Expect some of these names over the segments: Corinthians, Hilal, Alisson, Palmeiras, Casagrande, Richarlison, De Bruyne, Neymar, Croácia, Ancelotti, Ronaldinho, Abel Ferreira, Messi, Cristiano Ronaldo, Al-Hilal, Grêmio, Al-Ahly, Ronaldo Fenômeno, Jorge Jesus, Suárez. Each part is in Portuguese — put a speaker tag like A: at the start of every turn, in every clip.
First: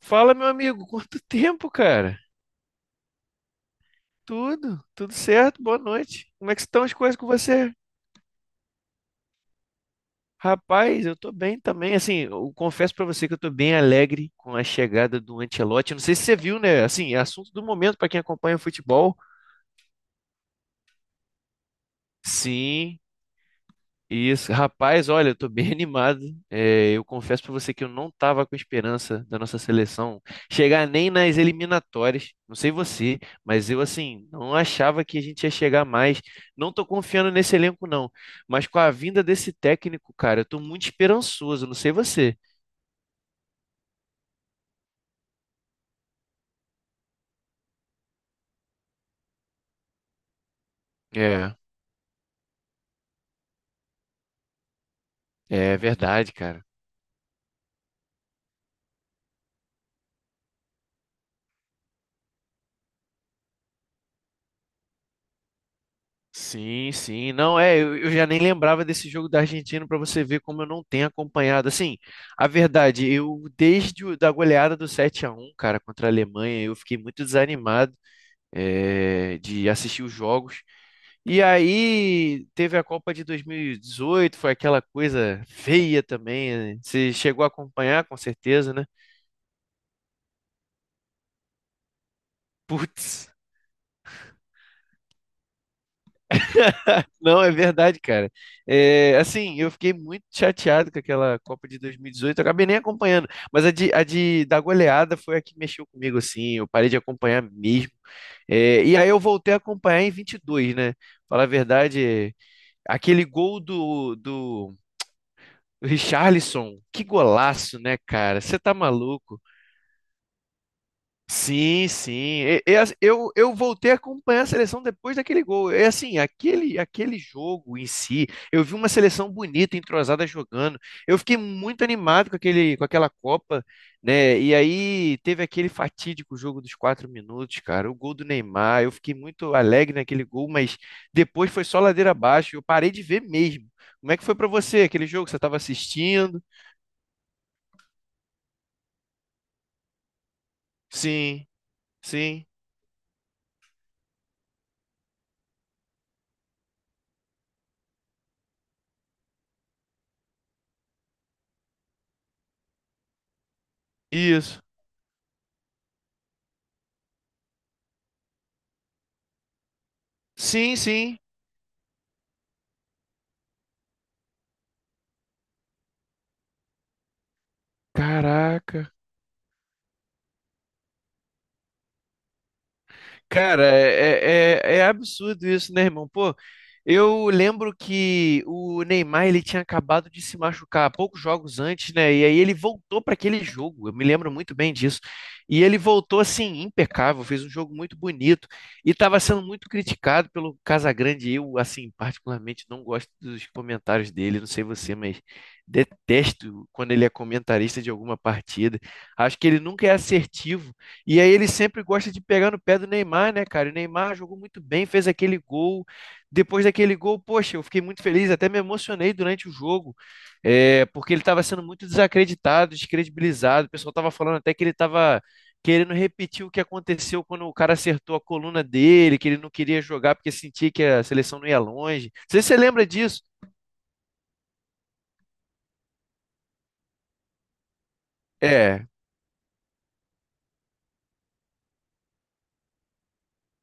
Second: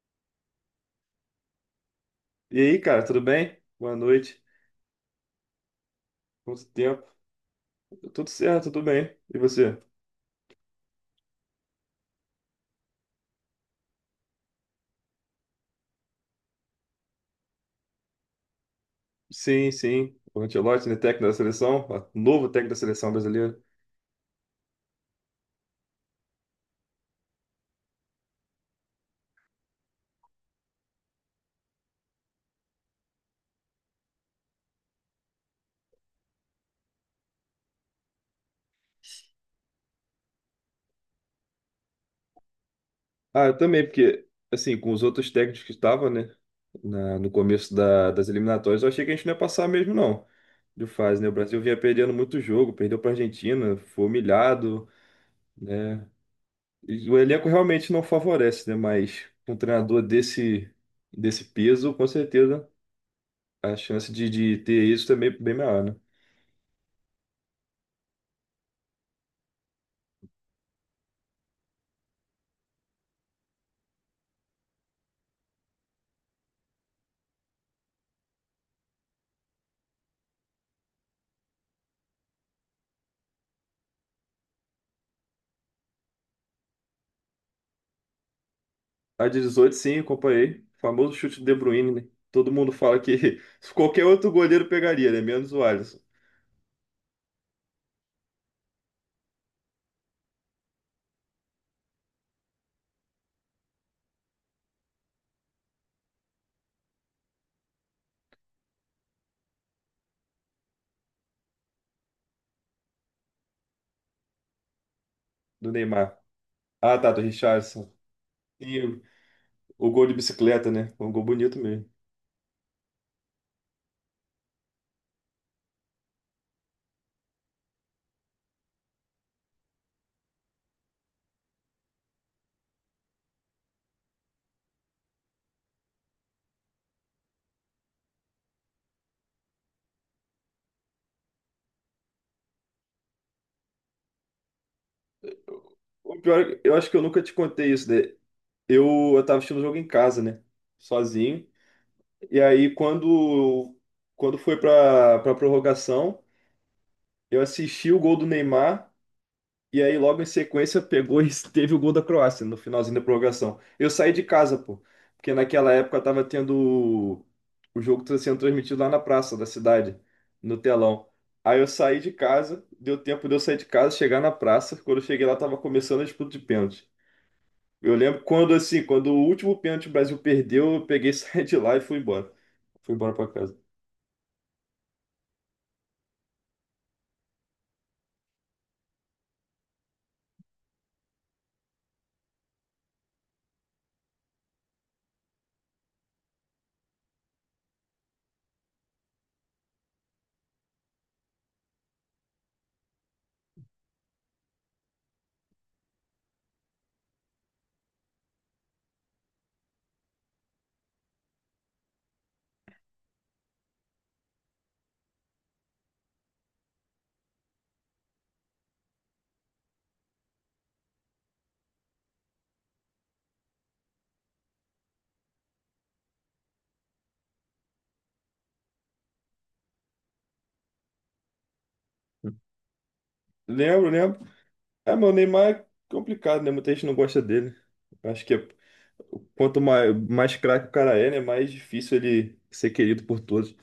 A: Fala, meu amigo, quanto tempo, cara?
B: E aí, cara, tudo bem? Boa noite.
A: Tudo certo, boa noite. Como é que
B: Quanto
A: estão as
B: tempo?
A: coisas com você?
B: Tudo certo, tudo bem. E você?
A: Rapaz, eu tô bem também. Assim, eu confesso pra você que eu tô bem alegre com a chegada do Ancelotti. Eu não sei se você viu, né? Assim, é assunto do momento pra quem acompanha futebol.
B: Sim, sim. O Ancelotti, né, técnico da seleção, ó, novo técnico da
A: Sim.
B: seleção brasileira.
A: Isso, rapaz, olha, eu tô bem animado. É, eu confesso pra você que eu não tava com esperança da nossa seleção chegar nem nas eliminatórias. Não sei você, mas eu, assim, não achava que a gente ia chegar mais. Não tô confiando nesse elenco, não, mas com a vinda desse técnico, cara, eu tô muito esperançoso, não sei você.
B: Ah, eu também, porque, assim, com os outros técnicos que estavam, né, no começo das eliminatórias, eu achei que a gente não ia passar mesmo, não, de fase, né? O
A: É,
B: Brasil vinha perdendo muito jogo, perdeu para a Argentina, foi humilhado,
A: é
B: né?
A: verdade, cara.
B: E o elenco realmente não favorece, né? Mas um treinador desse, desse peso, com certeza. A chance de ter isso também é bem maior, né?
A: Sim, sim. Não, é, eu já nem lembrava desse jogo da Argentina, para você ver como eu não tenho acompanhado. Assim, a verdade, eu desde o, da goleada do 7 a 1, cara, contra a Alemanha, eu fiquei muito desanimado, é, de assistir os jogos. E aí teve a Copa de 2018, foi aquela coisa feia também, né? Você chegou a acompanhar, com certeza, né?
B: A de 18, sim, acompanhei. O famoso chute do De Bruyne, né? Todo mundo fala
A: Putz.
B: que qualquer outro goleiro pegaria, né? Menos o Alisson,
A: Não, é verdade, cara. É, assim, eu fiquei muito chateado com aquela Copa de 2018. Eu acabei nem acompanhando, mas a de da goleada foi a que mexeu comigo, assim. Eu parei de acompanhar mesmo. É, e aí eu voltei a acompanhar em 22, né? Falar a verdade, aquele gol do, do
B: do Neymar.
A: Richarlison,
B: Ah,
A: que
B: tá, do
A: golaço,
B: Richarlison.
A: né, cara? Você tá
B: E o
A: maluco?
B: gol de bicicleta, né? Um gol bonito
A: Sim,
B: mesmo.
A: sim. Eu voltei a acompanhar a seleção depois daquele gol. É, assim, aquele jogo em si, eu vi uma seleção bonita, entrosada, jogando. Eu fiquei muito animado com aquele, com aquela Copa, né? E aí teve aquele fatídico jogo dos 4 minutos, cara. O gol do Neymar. Eu fiquei muito alegre naquele gol, mas depois foi só ladeira abaixo. Eu parei de ver mesmo. Como é que foi pra você aquele jogo? Que você estava
B: O pior
A: assistindo?
B: é que eu acho que eu nunca te contei isso, né? Eu tava assistindo o jogo em casa, né? Sozinho.
A: Sim,
B: E
A: sim.
B: aí, quando, quando foi pra, pra prorrogação, eu assisti o gol do Neymar. E aí, logo em sequência, pegou e teve o gol da Croácia no finalzinho da prorrogação. Eu saí de casa,
A: Isso.
B: pô, porque naquela época tava tendo o jogo tá sendo transmitido lá na praça da cidade, no
A: Sim,
B: telão.
A: sim.
B: Aí eu saí de casa, deu tempo de eu sair de casa, chegar na praça. Quando eu cheguei lá, tava começando a disputa de pênalti. Eu lembro quando, assim,
A: Caraca.
B: quando o último pênalti o Brasil perdeu, eu peguei, saí de lá e fui embora. Fui embora pra casa.
A: Cara, é, é, é absurdo isso, né, irmão? Pô, eu lembro que o Neymar, ele tinha acabado de se machucar poucos jogos antes, né? E aí ele voltou para aquele jogo. Eu me lembro muito bem disso. E ele voltou assim impecável, fez um jogo muito bonito e estava sendo muito criticado pelo Casagrande. Eu, assim, particularmente não gosto dos comentários dele. Não sei você, mas detesto quando ele é comentarista de alguma partida. Acho que ele nunca é assertivo e aí ele sempre gosta de pegar no pé do Neymar, né, cara? E o Neymar jogou muito bem, fez aquele gol. Depois daquele gol, poxa, eu fiquei muito feliz, até me emocionei durante o jogo, é, porque ele estava sendo muito desacreditado, descredibilizado. O pessoal estava falando até que ele estava querendo repetir o que aconteceu quando o cara acertou a coluna dele, que ele não queria jogar porque sentia que a seleção não ia longe. Não sei se você lembra disso.
B: Lembro, lembro. É, meu, o Neymar é complicado, né? Muita gente não gosta dele. Acho que é.
A: É,
B: Quanto mais, mais craque o cara é, né? Mais difícil ele ser querido por todos.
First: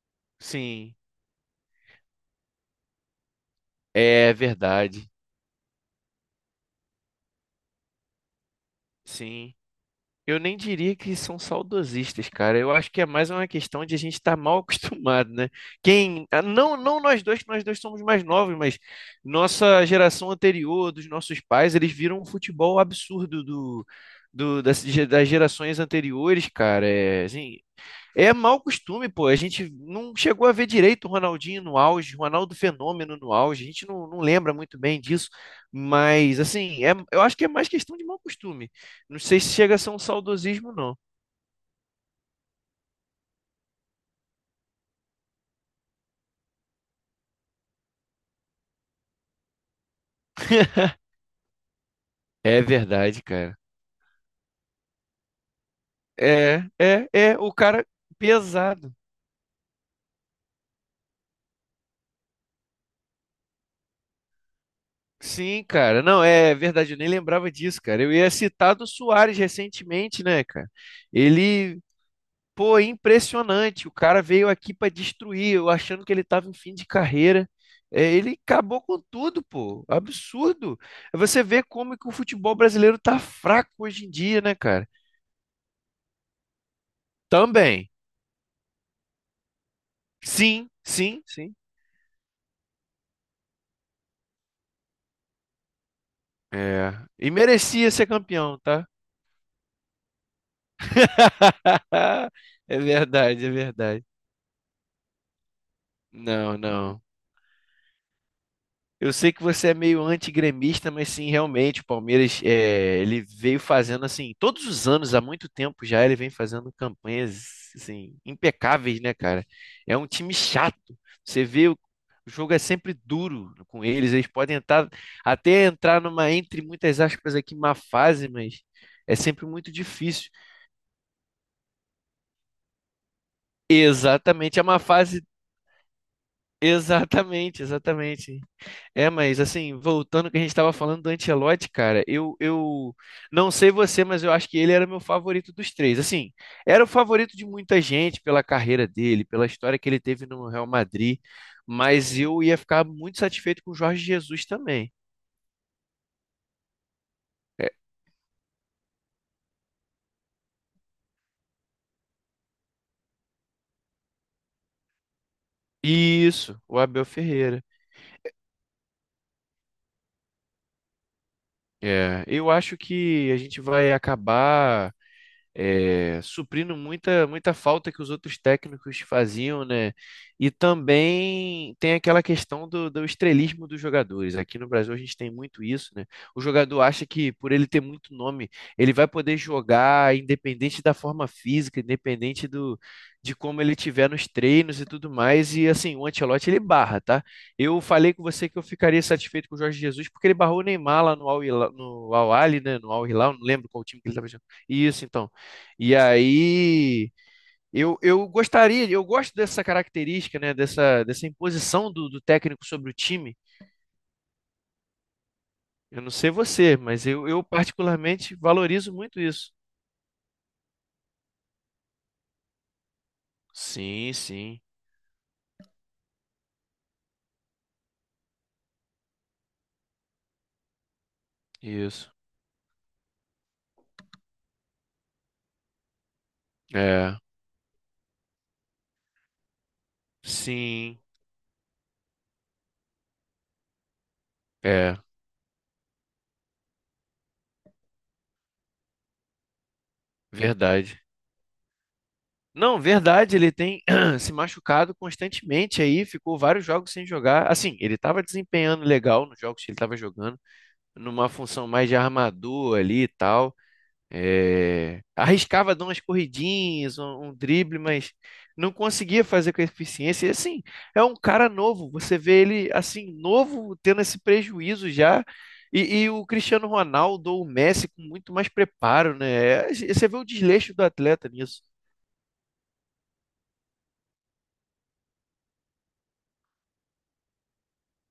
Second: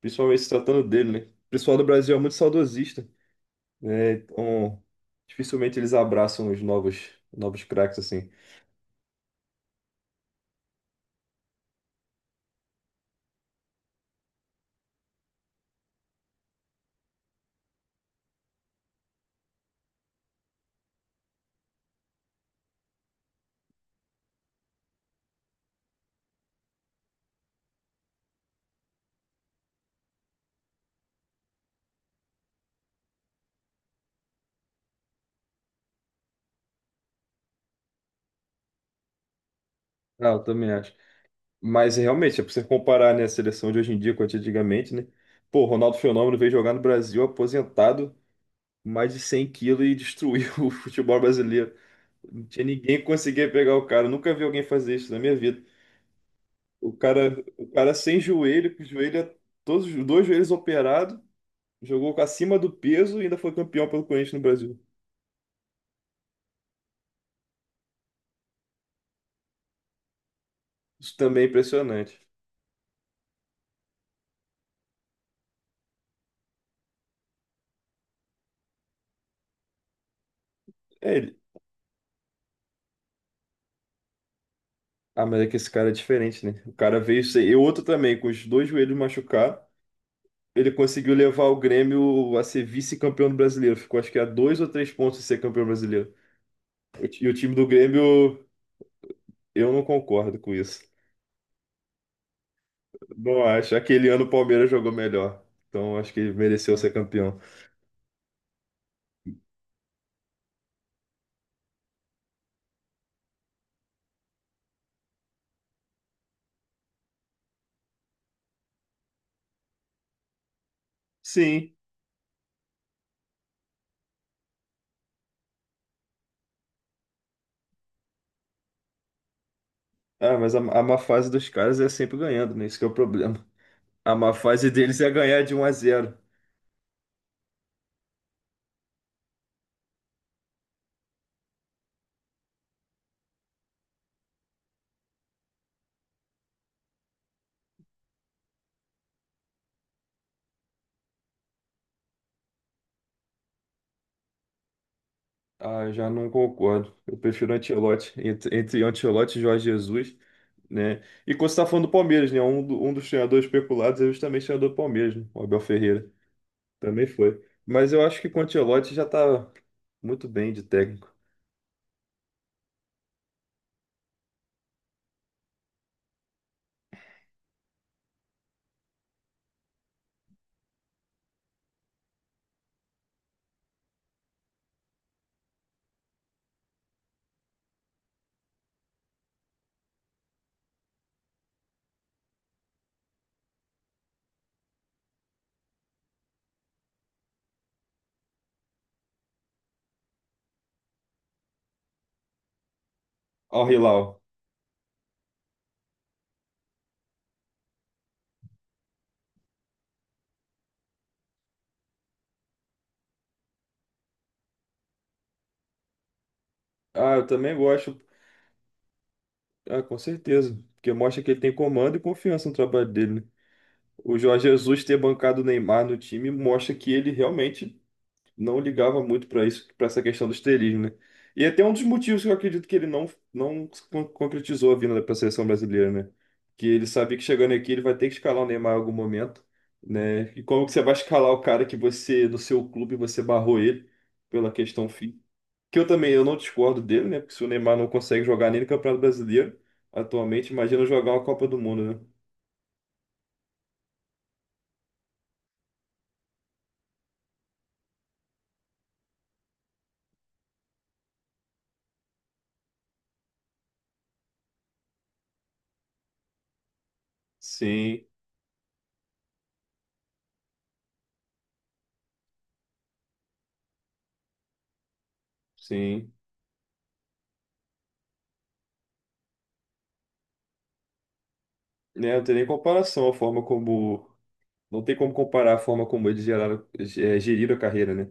B: Principalmente se tratando
A: sim,
B: dele, né? O pessoal do Brasil é muito saudosista, né?
A: é
B: Então,
A: verdade,
B: dificilmente eles abraçam os novos, novos craques assim.
A: sim. Eu nem diria que são saudosistas, cara. Eu acho que é mais uma questão de a gente estar mal acostumado, né? Quem, ah, não, não, nós dois, que nós dois somos mais novos, mas nossa geração anterior, dos nossos pais, eles viram um futebol absurdo do, do das, das gerações anteriores, cara. É, assim, é mau costume, pô. A gente não chegou a ver direito o Ronaldinho no auge, o Ronaldo Fenômeno no auge. A gente não lembra muito bem disso. Mas, assim, é, eu acho que é mais questão de mau costume. Não sei se chega a ser um
B: Ah, eu também
A: saudosismo,
B: acho.
A: não.
B: Mas realmente, é pra você comparar, né, a seleção de hoje em dia com a de antigamente, né? Pô, o Ronaldo Fenômeno veio jogar no Brasil aposentado, mais de 100 quilos e destruiu o futebol brasileiro. Não
A: É
B: tinha ninguém que
A: verdade,
B: conseguia
A: cara.
B: pegar o cara. Nunca vi alguém fazer isso na minha vida.
A: É, é, é. O
B: O
A: cara
B: cara sem joelho, com o
A: pesado.
B: joelho, todos os dois joelhos operados, jogou com acima do peso e ainda foi campeão pelo Corinthians no Brasil.
A: Sim, cara. Não, é verdade. Eu nem lembrava disso, cara. Eu ia citar do Suárez recentemente, né, cara?
B: Isso também é
A: Ele
B: impressionante.
A: pô, é impressionante. O cara veio aqui para destruir, eu achando que ele tava em fim de carreira. É, ele acabou com tudo, pô. Absurdo.
B: É ele.
A: Você vê como que o futebol brasileiro tá fraco hoje em dia, né, cara?
B: Ah, mas é que esse cara é diferente, né? O cara veio ser. E outro
A: Também.
B: também, com os dois joelhos machucados,
A: Sim,
B: ele conseguiu
A: sim,
B: levar
A: sim.
B: o Grêmio a ser vice-campeão do brasileiro. Ficou acho que a dois ou três pontos de ser campeão brasileiro.
A: É.
B: E
A: E
B: o time do
A: merecia ser
B: Grêmio,
A: campeão, tá?
B: eu não concordo com isso.
A: É
B: Não
A: verdade, é
B: acho.
A: verdade.
B: Aquele ano o Palmeiras jogou melhor. Então acho que ele
A: Não,
B: mereceu ser
A: não.
B: campeão.
A: Eu sei que você é meio antigremista, mas sim, realmente, o Palmeiras, é, ele veio fazendo assim, todos os anos, há muito tempo já, ele vem fazendo campanhas assim impecáveis, né, cara? É um time chato. Você vê,
B: Sim.
A: o jogo é sempre duro com eles, eles podem entrar, até entrar numa, entre muitas aspas aqui, má fase, mas é sempre muito difícil.
B: Ah, mas a má fase dos caras é sempre ganhando, né? Isso que é o problema. A má
A: Exatamente, é
B: fase
A: uma
B: deles é
A: fase,
B: ganhar de um a zero.
A: exatamente, exatamente. É, mas assim, voltando ao que a gente estava falando do Ancelotti, cara, eu não sei você, mas eu acho que ele era meu favorito dos três. Assim, era o favorito de muita gente pela carreira dele, pela história que ele teve no Real Madrid, mas eu ia ficar muito satisfeito com o Jorge Jesus também.
B: Ah, eu já não concordo. Eu prefiro
A: É,
B: Ancelotti. Entre, entre Ancelotti e Jorge Jesus, né? E quando você tá falando do Palmeiras, né? Um, um dos treinadores especulados é justamente o treinador do Palmeiras, né? O Abel Ferreira.
A: isso, o Abel
B: Também foi.
A: Ferreira.
B: Mas eu acho que com o Ancelotti já tá muito bem de técnico.
A: É, eu acho que a gente vai acabar, é, suprindo muita, muita falta que os outros técnicos faziam, né? E também tem aquela questão do, do estrelismo dos jogadores. Aqui no Brasil a gente tem muito isso, né? O jogador acha que por ele ter muito nome, ele vai poder jogar independente da forma física, independente do, de como ele tiver nos treinos e tudo mais. E assim, o Ancelotti, ele barra, tá? Eu falei com você que eu ficaria satisfeito com o Jorge Jesus porque ele barrou o Neymar lá no Al-Hilal, no Al-Ahly, né? No Al-Hilal, não
B: Ó, o
A: lembro qual time
B: Hilal.
A: que ele estava jogando. Isso, então. E aí eu gostaria, eu gosto dessa característica, né? Dessa, dessa imposição do, do técnico sobre o time. Eu não sei você, mas
B: Ah, eu
A: eu
B: também gosto.
A: particularmente valorizo muito isso.
B: Ah, com certeza. Porque mostra que ele tem comando e confiança no trabalho dele, né?
A: Sim,
B: O Jorge
A: sim,
B: Jesus ter bancado o Neymar no time mostra que ele realmente não ligava muito para isso, para essa questão do estrelismo, né? E é até um dos
A: isso.
B: motivos que eu acredito que ele não, concretizou a vinda para a seleção brasileira, né? Que ele
A: É,
B: sabia que chegando aqui ele vai ter que escalar o Neymar em algum momento, né? E como que você vai
A: sim,
B: escalar o cara que você, no seu clube, você barrou ele pela questão
A: é,
B: fim? Que eu também eu não discordo dele, né? Porque se o Neymar não consegue jogar nem no Campeonato Brasileiro atualmente, imagina
A: verdade.
B: jogar uma Copa do Mundo, né?
A: Não, verdade, ele tem se machucado constantemente aí, ficou vários jogos sem jogar. Assim, ele estava desempenhando legal nos jogos que ele estava jogando, numa função mais de armador ali e tal. É, arriscava dar umas corridinhas, um drible,
B: Sim,
A: mas não conseguia fazer com eficiência. E assim, é um cara novo. Você vê ele assim, novo, tendo esse prejuízo já. E
B: sim.
A: o Cristiano Ronaldo ou o Messi com muito mais preparo, né? É, você vê o desleixo do atleta nisso.
B: Né, não tem nem comparação a forma como. Não tem como comparar a forma como eles geraram, geriram a carreira, né?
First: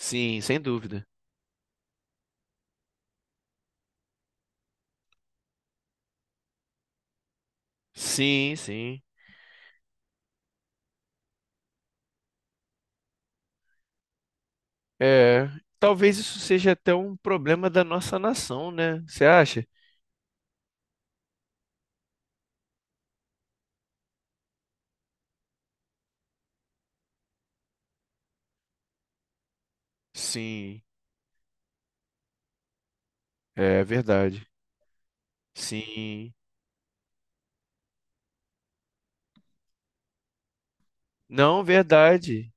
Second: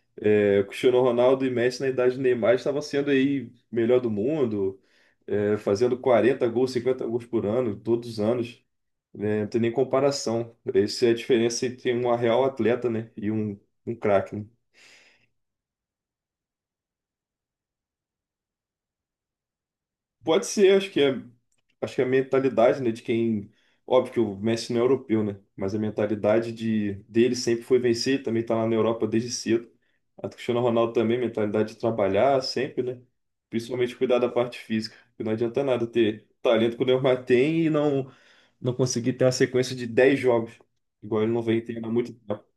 A: Sim, sem
B: O Cristiano
A: dúvida.
B: Ronaldo e Messi, na idade do Neymar, estavam sendo aí melhor do mundo, fazendo 40 gols, 50 gols por ano, todos os
A: Sim,
B: anos.
A: sim.
B: Né? Não tem nem comparação. Essa é a diferença entre um real atleta, né, e um craque, né?
A: É, talvez isso seja até um problema da nossa nação, né? Você acha?
B: Pode ser, acho que é a mentalidade, né, de quem, óbvio que o Messi não é europeu, né, mas a mentalidade de dele sempre foi vencer, ele também tá lá na Europa desde cedo. A do Cristiano
A: Sim,
B: Ronaldo também, mentalidade de trabalhar sempre, né?
A: é
B: Principalmente cuidar da
A: verdade.
B: parte física, porque não adianta nada ter
A: Sim.
B: talento que o Neymar tem e não conseguir ter uma sequência de 10 jogos, igual ele não
A: Não,
B: vem tendo há muito tempo.
A: verdade.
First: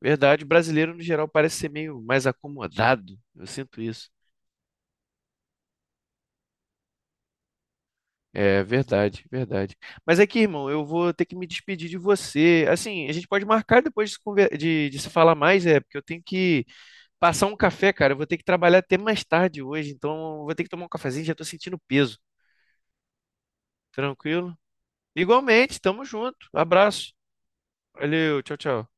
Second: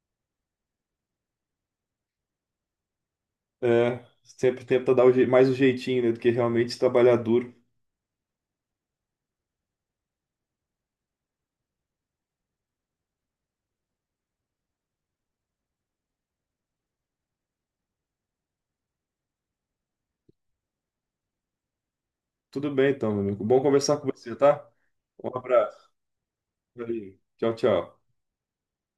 A: Verdade, brasileiro no geral parece ser meio mais acomodado. Eu sinto
B: É,
A: isso.
B: sempre tenta dar mais um jeitinho, né, do que realmente trabalhar duro.
A: É verdade, verdade. Mas é que, irmão, eu vou ter que me despedir de você. Assim, a gente pode marcar depois de, de se falar mais, é, porque eu tenho que passar um café, cara. Eu vou ter que trabalhar até mais tarde hoje, então eu vou ter que tomar um cafezinho, já tô sentindo peso.
B: Tudo bem então, meu amigo. Bom conversar com você,
A: Tranquilo?
B: tá? Um
A: Igualmente,
B: abraço.
A: tamo junto.
B: Valeu.
A: Abraço.
B: Tchau, tchau.
A: Valeu, tchau, tchau.